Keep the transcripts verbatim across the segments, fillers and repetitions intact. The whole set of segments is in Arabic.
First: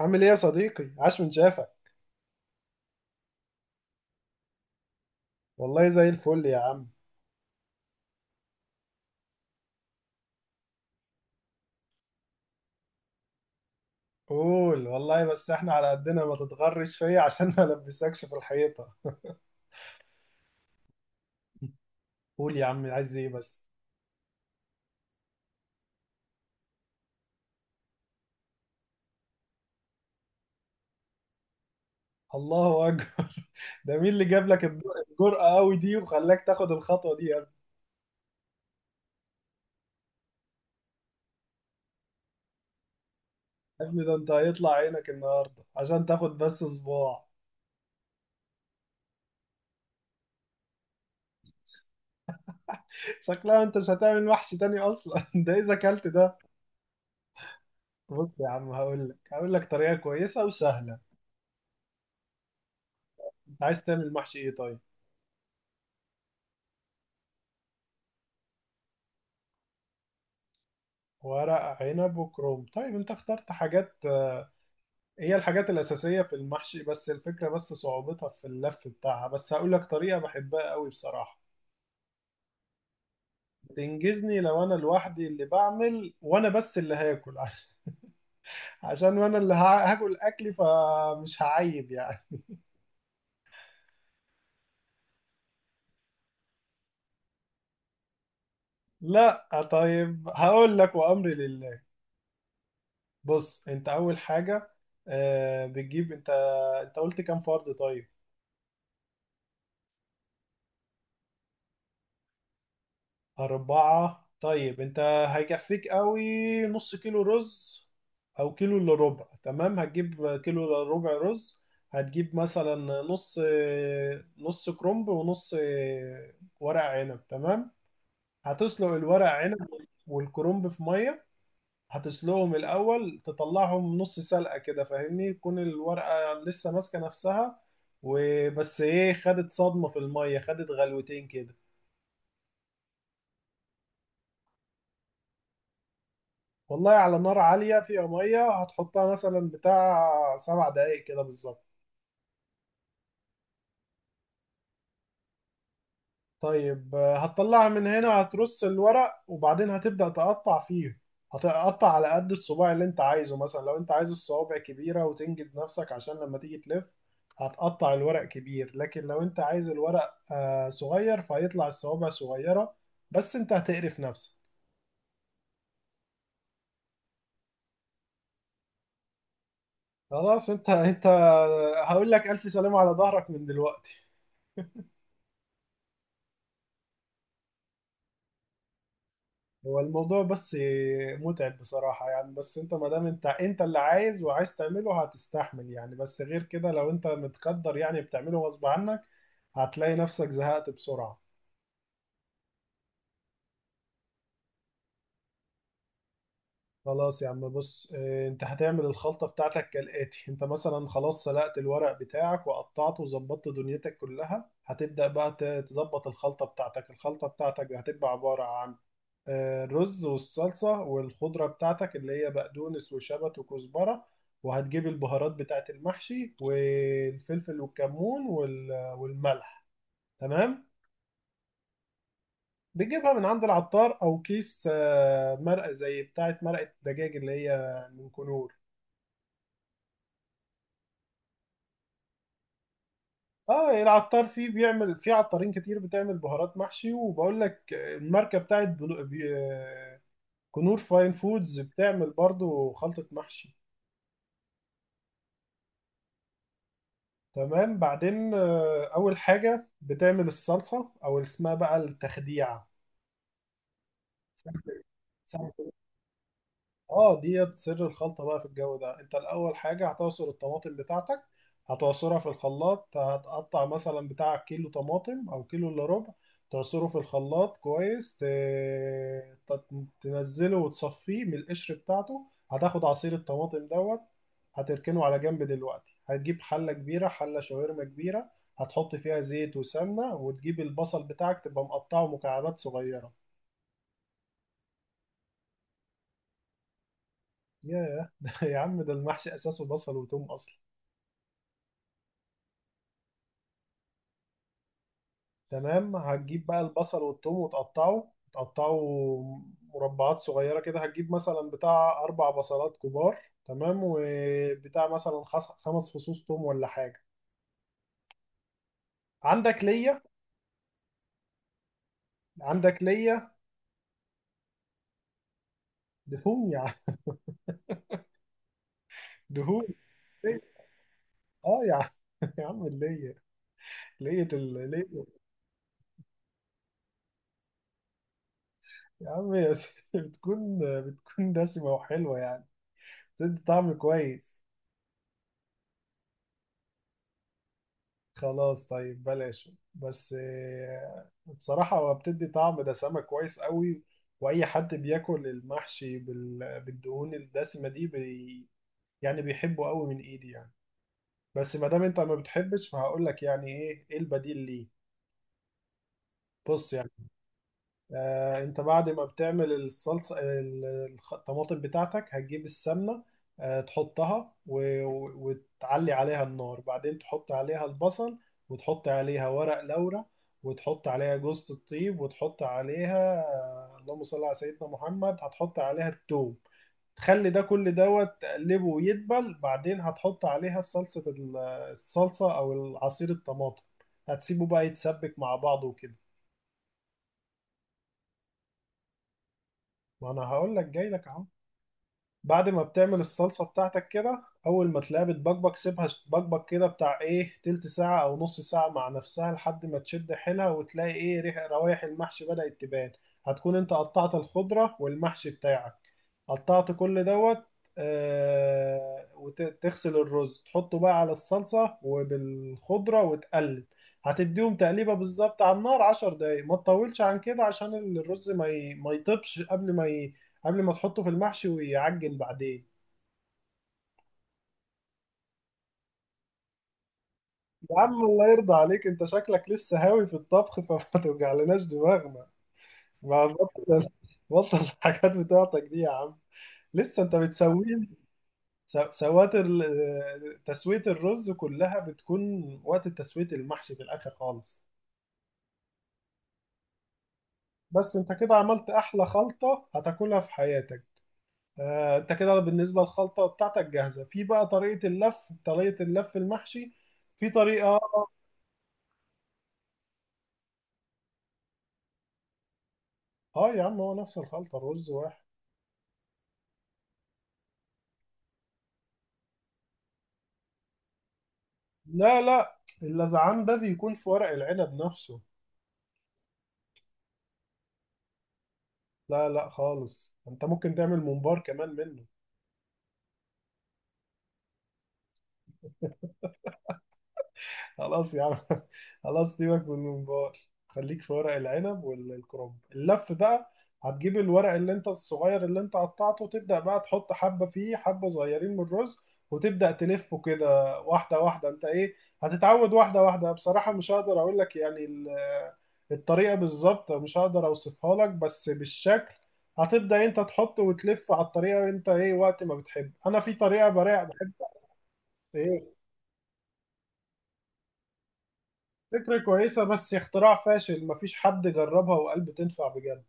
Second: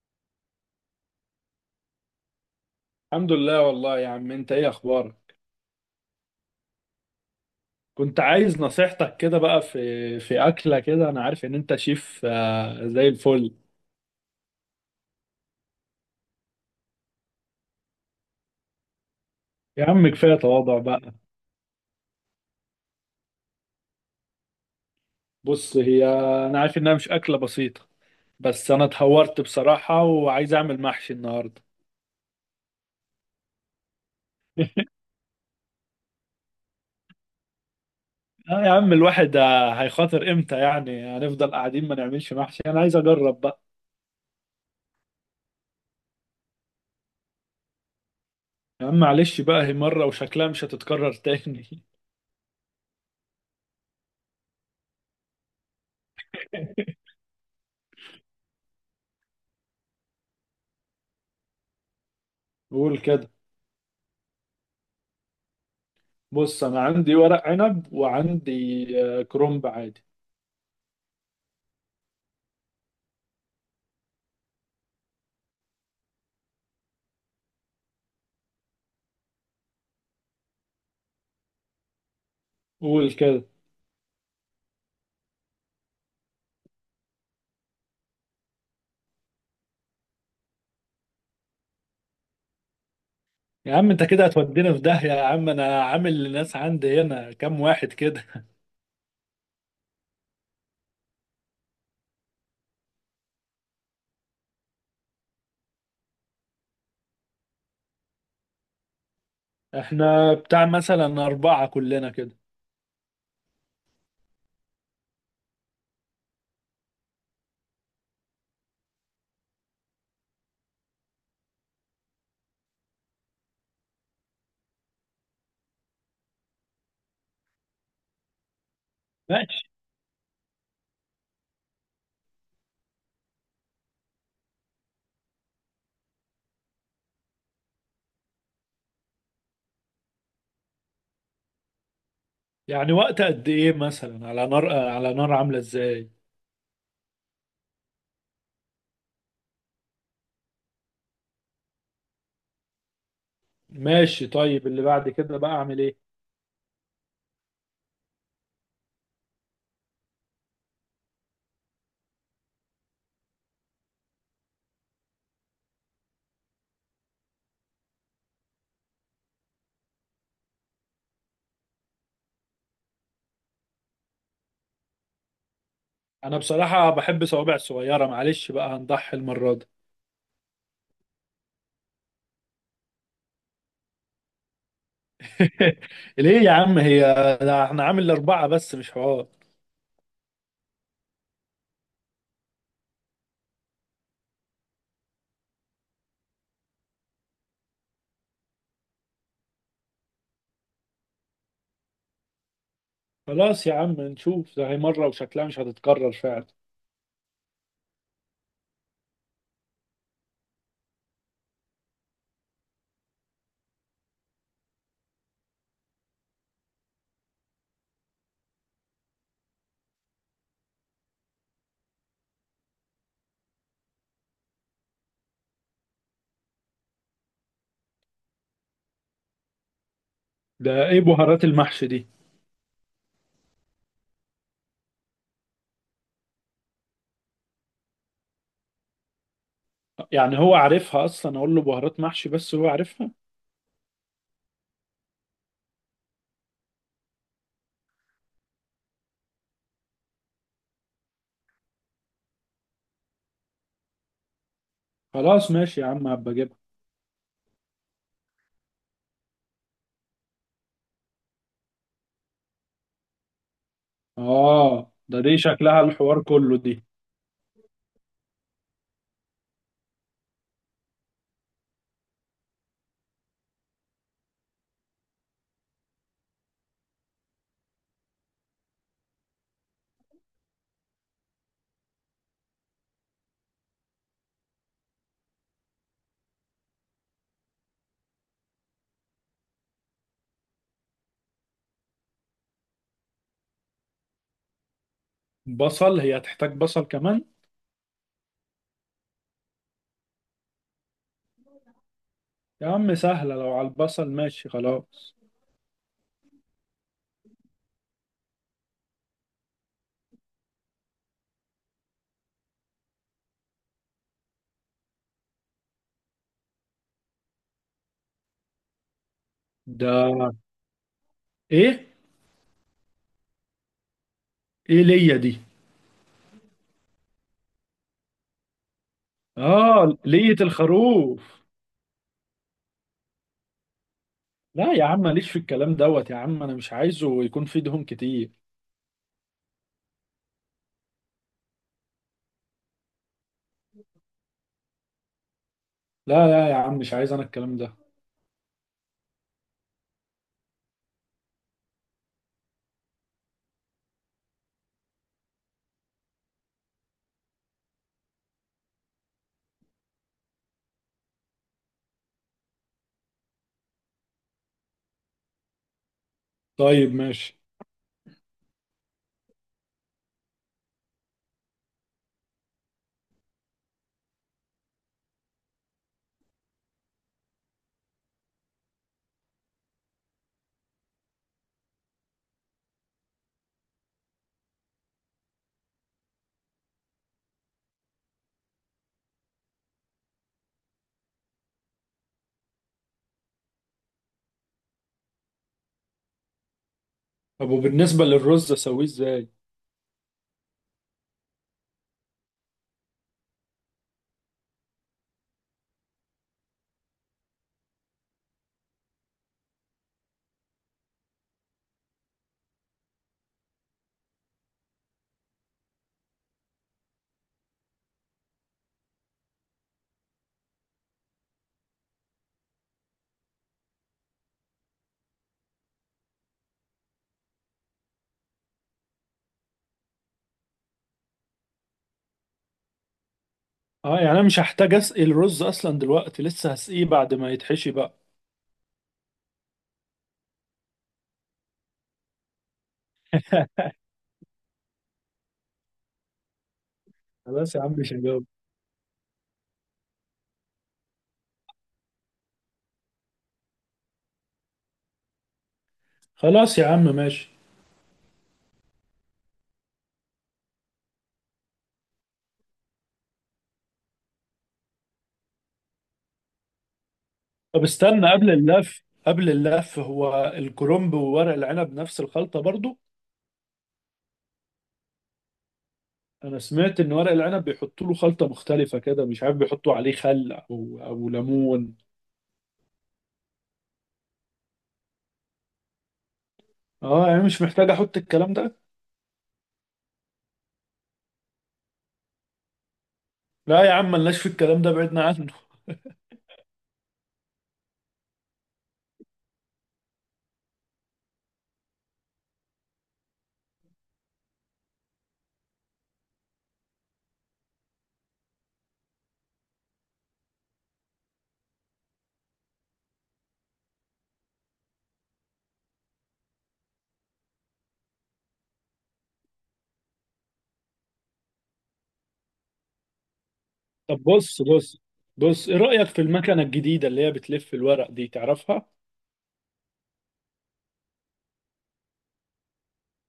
عامل ايه يا صديقي؟ عاش من شافك. الحمد لله والله يا عم، انت ايه اخبارك؟ والله زي الفل يا عم. كنت عايز نصيحتك كده بقى في في اكله كده. انا عارف ان انت شيف. آه، زي الفل قول والله، بس احنا على قدنا، ما تتغرش فيا عشان ما البسكش في الحيطة. يا عم، كفايه تواضع بقى. قول يا عم، عايز ايه بس؟ بص هي، انا عارف انها مش اكله بسيطه، بس انا اتهورت بصراحه وعايز اعمل محشي النهارده. الله اكبر! ده مين اللي جاب لك الد- الجرأة قوي دي وخلاك تاخد الخطوة دي يا ابني؟ اه يا عم الواحد، آه، هيخاطر امتى؟ يعني هنفضل قاعدين ما نعملش محشي؟ انا عايز اجرب بقى. يا ابني ده انت هيطلع عينك النهاردة عشان تاخد بس صباع. يا عم معلش بقى، هي مره وشكلها مش هتتكرر تاني. شكلها انت مش هتعمل محشي تاني اصلا ده اذا اكلت ده. بص يا عم، هقول لك هقول لك طريقة كويسة وسهلة. قول كده. انت عايز تعمل محشي ايه طيب؟ بص انا عندي ورق عنب وعندي، آه، كرنب عادي. ورق عنب وكروم، طيب انت اخترت حاجات. آه، هي الحاجات الأساسية في المحشي، بس الفكرة بس صعوبتها في اللف بتاعها، بس هقول لك طريقة بحبها قوي بصراحة. قول كده. تنجزني لو انا لوحدي اللي بعمل وانا بس اللي هاكل عشان وانا اللي ها- هاكل اكلي فمش هعيب يعني. يا عم انت كده هتودينا في داهية. يا عم انا عامل للناس عندي هنا كام واحد كده. لا طيب هقول لك، وامري لله. بص انت اول حاجة، آه، بتجيب انت، انت قلت كام فرد طيب؟ احنا بتاع مثلا اربعة كلنا كده. أربعة، طيب أنت هيكفيك قوي نص كيلو رز أو كيلو إلا ربع. تمام، هتجيب كيلو إلا ربع رز، هتجيب مثلا نص نص كرنب ونص ورق عنب. تمام. هتسلق الورق عنب ماشي. والكرنب في مية، هتسلقهم الأول، تطلعهم نص سلقة كده فاهمني؟ تكون الورقة لسه ماسكة نفسها وبس. إيه، خدت صدمة في المية، خدت غلوتين كده. يعني وقت قد ايه مثلا؟ على نار، على نار عاملة ازاي؟ والله على نار عالية، فيها مية هتحطها مثلا بتاع سبع دقايق كده بالظبط. ماشي، طيب اللي بعد كده بقى اعمل ايه؟ طيب آه، هتطلعها من هنا، هترص الورق، وبعدين هتبدأ تقطع فيه. هتقطع على قد الصباع اللي انت عايزه. مثلا لو انت عايز الصوابع كبيرة وتنجز نفسك عشان لما تيجي تلف هتقطع الورق كبير، لكن لو انت عايز الورق آه، صغير فهيطلع الصوابع صغيرة، بس انت هتقرف نفسك. انا بصراحة بحب صوابع صغيرة، معلش بقى هنضحي المرة دي. خلاص انت انت هقول لك ألف سلامة على ظهرك من دلوقتي. ليه يا عم؟ هي ده احنا عامل اربعة بس، مش حوار. هو الموضوع بس متعب بصراحة يعني، بس انت ما دام انت انت اللي عايز وعايز تعمله هتستحمل يعني، بس غير كده لو انت متقدر يعني بتعمله غصب عنك هتلاقي نفسك زهقت بسرعة. خلاص يا عم نشوف، ده هي مرة وشكلها مش هتتكرر فعلا. خلاص يا عم. بص اه، انت هتعمل الخلطة بتاعتك كالآتي. انت مثلا خلاص سلقت الورق بتاعك وقطعته وظبطت دنيتك كلها، هتبدأ بقى ت- تظبط الخلطة بتاعتك. الخلطة بتاعتك هتبقى عبارة عن آه، الرز والصلصة والخضرة بتاعتك اللي هي بقدونس وشبت وكزبرة، وهتجيب البهارات بتاعت المحشي والفلفل والكمون وال- والملح. تمام. ده ايه بهارات المحشي دي؟ بتجيبها من عند العطار او كيس آه، مرقة زي بتاعت مرقة دجاج اللي هي من كنور. يعني هو عارفها اصلا؟ اقول له بهارات محشي بس هو عارفها. اه العطار فيه، بيعمل فيه عطارين كتير بتعمل بهارات محشي، وبقول لك الماركة بتاعت بلو- بي- آه، كنور فاين فودز، بتعمل برضو خلطة محشي. خلاص ماشي يا عم، هبقى اجيبها. تمام. بعدين آه، أول حاجة بتعمل الصلصة أو اللي اسمها بقى التخديعة. اه ده دي سمت. شكلها الحوار كله دي. اه ديت سر الخلطة بقى في الجو ده. انت الأول حاجة هتعصر الطماطم بتاعتك، هتعصرها في الخلاط. هتقطع مثلا بتاع كيلو طماطم أو كيلو إلا ربع، تعصره في الخلاط كويس، ت... ت- تنزله وتصفيه من القشر بتاعته، هتاخد عصير الطماطم دوت. هتركنه على جنب. دلوقتي هتجيب حلة كبيرة، حلة شاورما كبيرة، هتحط فيها زيت وسمنة، وتجيب البصل بتاعك تبقى مقطعه مكعبات صغيرة. بصل؟ هي هتحتاج بصل كمان؟ ياه ده يا عم ده المحشي أساسه بصل وتوم أصلا. يا عم سهلة، لو على البصل ماشي خلاص. تمام، هتجيب بقى البصل والثوم وتقطعه تقطعه مربعات صغيرة كده. هتجيب مثلا بتاع أربع بصلات كبار. تمام، وبتاع مثلا خس- خمس فصوص ثوم ولا حاجة. عندك ليا؟ ده ايه؟ عندك ليا؟ ايه ليا دي؟ دهون يا عم، دهون. اه لية ليا. الخروف. اه يا عم يا عم اللية. لية ال- لا يا عم، لية. ماليش في الكلام دوت يا عم، انا مش عايزه يكون فيه دهون كتير. يا عم بتكون بتكون دسمة وحلوة يعني، بتدي طعم كويس. لا لا يا عم، مش عايز انا الكلام ده. خلاص طيب بلاش، بس آه، بصراحة هو بتدي طعم دسامة كويس قوي، وأي حد بياكل المحشي بال- بالدهون الدسمة دي بي يعني بيحبه قوي من إيدي يعني. بس ما دام أنت ما بتحبش فهقول لك يعني إيه، إيه البديل ليه. بص يعني طيب ماشي. آه، انت بعد ما بتعمل الصلصه ال- الخ- الطماطم بتاعتك، هتجيب السمنه آه، تحطها و- و- وتعلي عليها النار، بعدين تحط عليها البصل، وتحط عليها ورق لورا، وتحط عليها جوزة الطيب، وتحط عليها آه، اللهم صل على سيدنا محمد، هتحط عليها التوم. تخلي ده كل دوت، تقلبه ويدبل، بعدين هتحط عليها صلصة ال- الصلصة أو عصير الطماطم. هتسيبه بقى يتسبك مع بعضه وكده. طب وبالنسبة للرز اسويه ازاي؟ ما أنا هقول لك جاي لك أهو. بعد ما بتعمل الصلصة بتاعتك كده، أول ما تلاقيها بتبقبق سيبها تبقبق كده بتاع إيه تلت ساعة أو نص ساعة مع نفسها، لحد ما تشد حيلها وتلاقي إيه، ريح روايح المحشي بدأت تبان. هتكون أنت قطعت الخضرة والمحشي بتاعك، قطعت كل دوت. آه، وتغسل الرز تحطه بقى على الصلصة وبالخضرة وتقلب. هتديهم تقليبة بالظبط على النار عشر دقايق، ما تطولش عن كده عشان الرز ما ي- ما يطيبش قبل ما ي... قبل ما تحطه في المحشي ويعجن بعدين. اه يعني انا مش هحتاج اسقي الرز اصلا دلوقتي؟ لسه هسقيه بعد ما يتحشي يا بقى؟ عم الله يرضى عليك، انت شكلك لسه هاوي في الطبخ فما توجعلناش دماغنا. ما بطل، بطل الحاجات بتاعتك دي يا عم. لسه انت خلاص يا عم بتسويه. مش هجاوب. س- سوات ال- تسوية الرز كلها بتكون وقت تسوية المحشي في الآخر خالص. خلاص يا عم ماشي. بس انت كده عملت أحلى خلطة هتاكلها في حياتك. آه، انت كده بالنسبة للخلطة بتاعتك جاهزة، في بقى طريقة اللف، طريقة اللف المحشي في طب طريقة. استنى، قبل اللف، قبل اللف هو الكرنب وورق العنب نفس الخلطة برضو؟ اه يا عم هو نفس الخلطة رز واحد انا سمعت ان ورق العنب بيحطوا له خلطة مختلفة كده، مش عارف، بيحطوا عليه خل او او ليمون. لا لا اللذعان ده بيكون في ورق العنب نفسه اه يعني مش محتاج احط الكلام ده. لا لا خالص انت ممكن تعمل ممبار كمان منه لا يا عم، ملناش في الكلام ده، بعدنا عنه. خلاص يا عم خلاص سيبك من الممبار خليك في ورق العنب والكرنب اللف بقى هتجيب الورق اللي انت الصغير اللي انت قطعته تبدأ بقى تحط حبة فيه حبة صغيرين من الرز وتبدأ تلفه كده واحدة واحدة انت ايه هتتعود واحدة واحدة بصراحة مش هقدر اقول لك يعني ال- الطريقة بالظبط مش هقدر اوصفها لك بس بالشكل هتبدأ انت تحط وتلف على الطريقة انت ايه وقت ما بتحب انا في طريقة طب براع بحب بص بص. بص ايه ايه، رأيك في المكنة الجديدة اللي هي بتلف الورق دي، تعرفها؟ فكرة كويسة بس اختراع فاشل، مفيش حد جربها وقال بتنفع بجد.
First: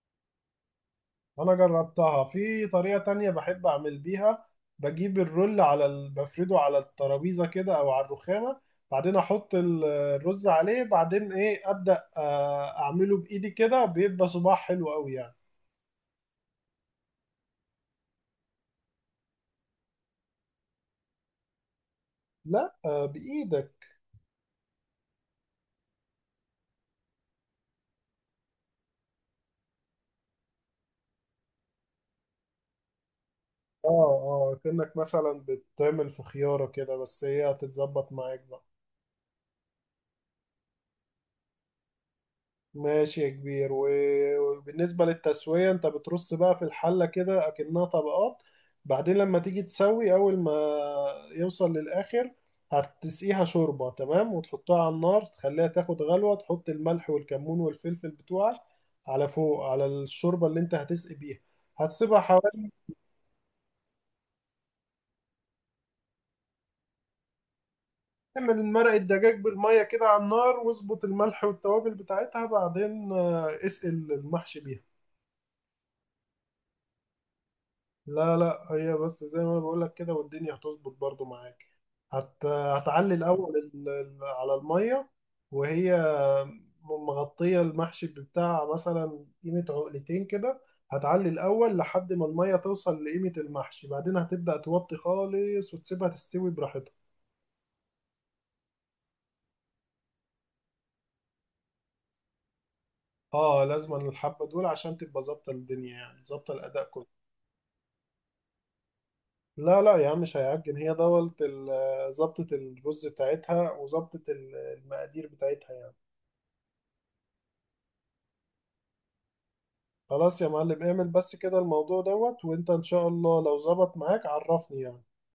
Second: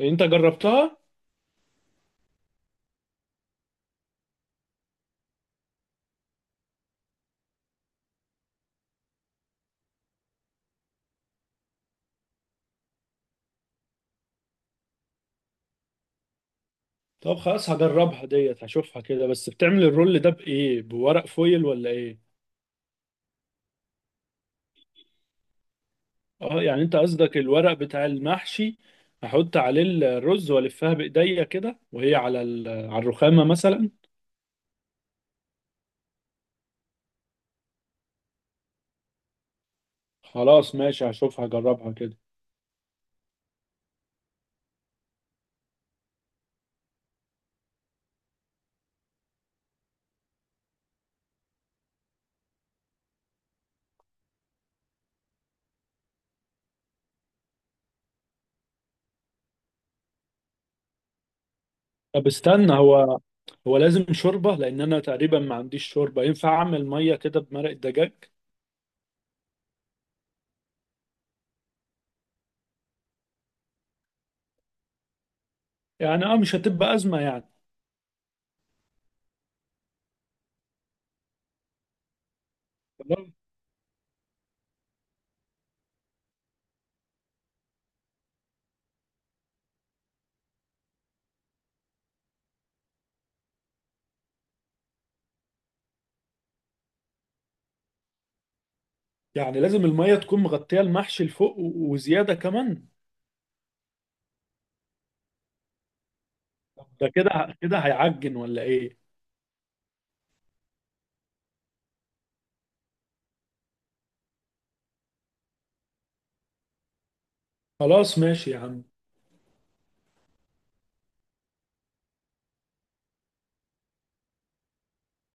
انت جربتها؟ أنا جربتها في طريقة تانية بحب أعمل بيها. بجيب الرول على ال... بفرده على الترابيزة كده أو على الرخامة، بعدين أحط ال- الرز عليه، بعدين إيه أبدأ آه، أعمله بإيدي كده بيبقى صباع حلو أوي يعني. طب خلاص هجربها ديت، هشوفها كده. بس بتعمل الرول ده بإيه، بورق فويل ولا إيه؟ لا آه، بإيدك. اه يعني انت قصدك الورق بتاع المحشي، احط عليه الرز والفها بايديا كده وهي على ال- على الرخامة آه، مثلا. آه كأنك مثلا بتعمل في خيارة كده، بس هي هتتظبط معاك بقى. خلاص ماشي، هشوفها هجربها كده. ماشي يا كبير. و- وبالنسبة للتسوية انت بترص بقى في الحلة كده اكنها طبقات، بعدين لما تيجي تسوي اول ما يوصل للاخر هتسقيها شوربة. تمام، وتحطها على النار تخليها تاخد غلوة، تحط الملح والكمون والفلفل بتوعك على فوق على الشوربة اللي انت هتسقي بيها، هتسيبها طب حوالي. استنى، هو هو لازم شوربة؟ لان انا تقريبا ما عنديش شوربة، ينفع اعمل مية كده بمرق الدجاج؟ تعمل مرقة دجاج بالمية كده على النار، واظبط الملح والتوابل بتاعتها، بعدين آه، اسقي المحشي بيها. يعني اه مش هتبقى أزمة يعني. لا لا هي بس زي ما انا بقول لك كده والدنيا هتظبط برضو معاك. هت... هتعلي تمام. الاول ال... ال- على الميه، وهي مغطيه المحشي بتاع مثلا قيمه عقلتين كده. هتعلي الاول لحد ما الميه توصل لقيمه المحشي، بعدين هتبدا توطي خالص وتسيبها تستوي براحتها. يعني لازم المية تكون مغطية المحشي لفوق و- وزيادة كمان؟ اه لازم، الحبه دول عشان تبقى ظابطه الدنيا، يعني ظابطه طب الاداء كله. ده كده كده هيعجن ولا ايه؟ لا لا يا عم مش هيعجن، هي دوت ال- ظبطه الرز بتاعتها وظبطه ال- المقادير بتاعتها يعني. خلاص ماشي يا عم. خلاص يا معلم، اعمل بس كده الموضوع دوت، وانت ان شاء الله لو ظبط معاك عرفني يعني.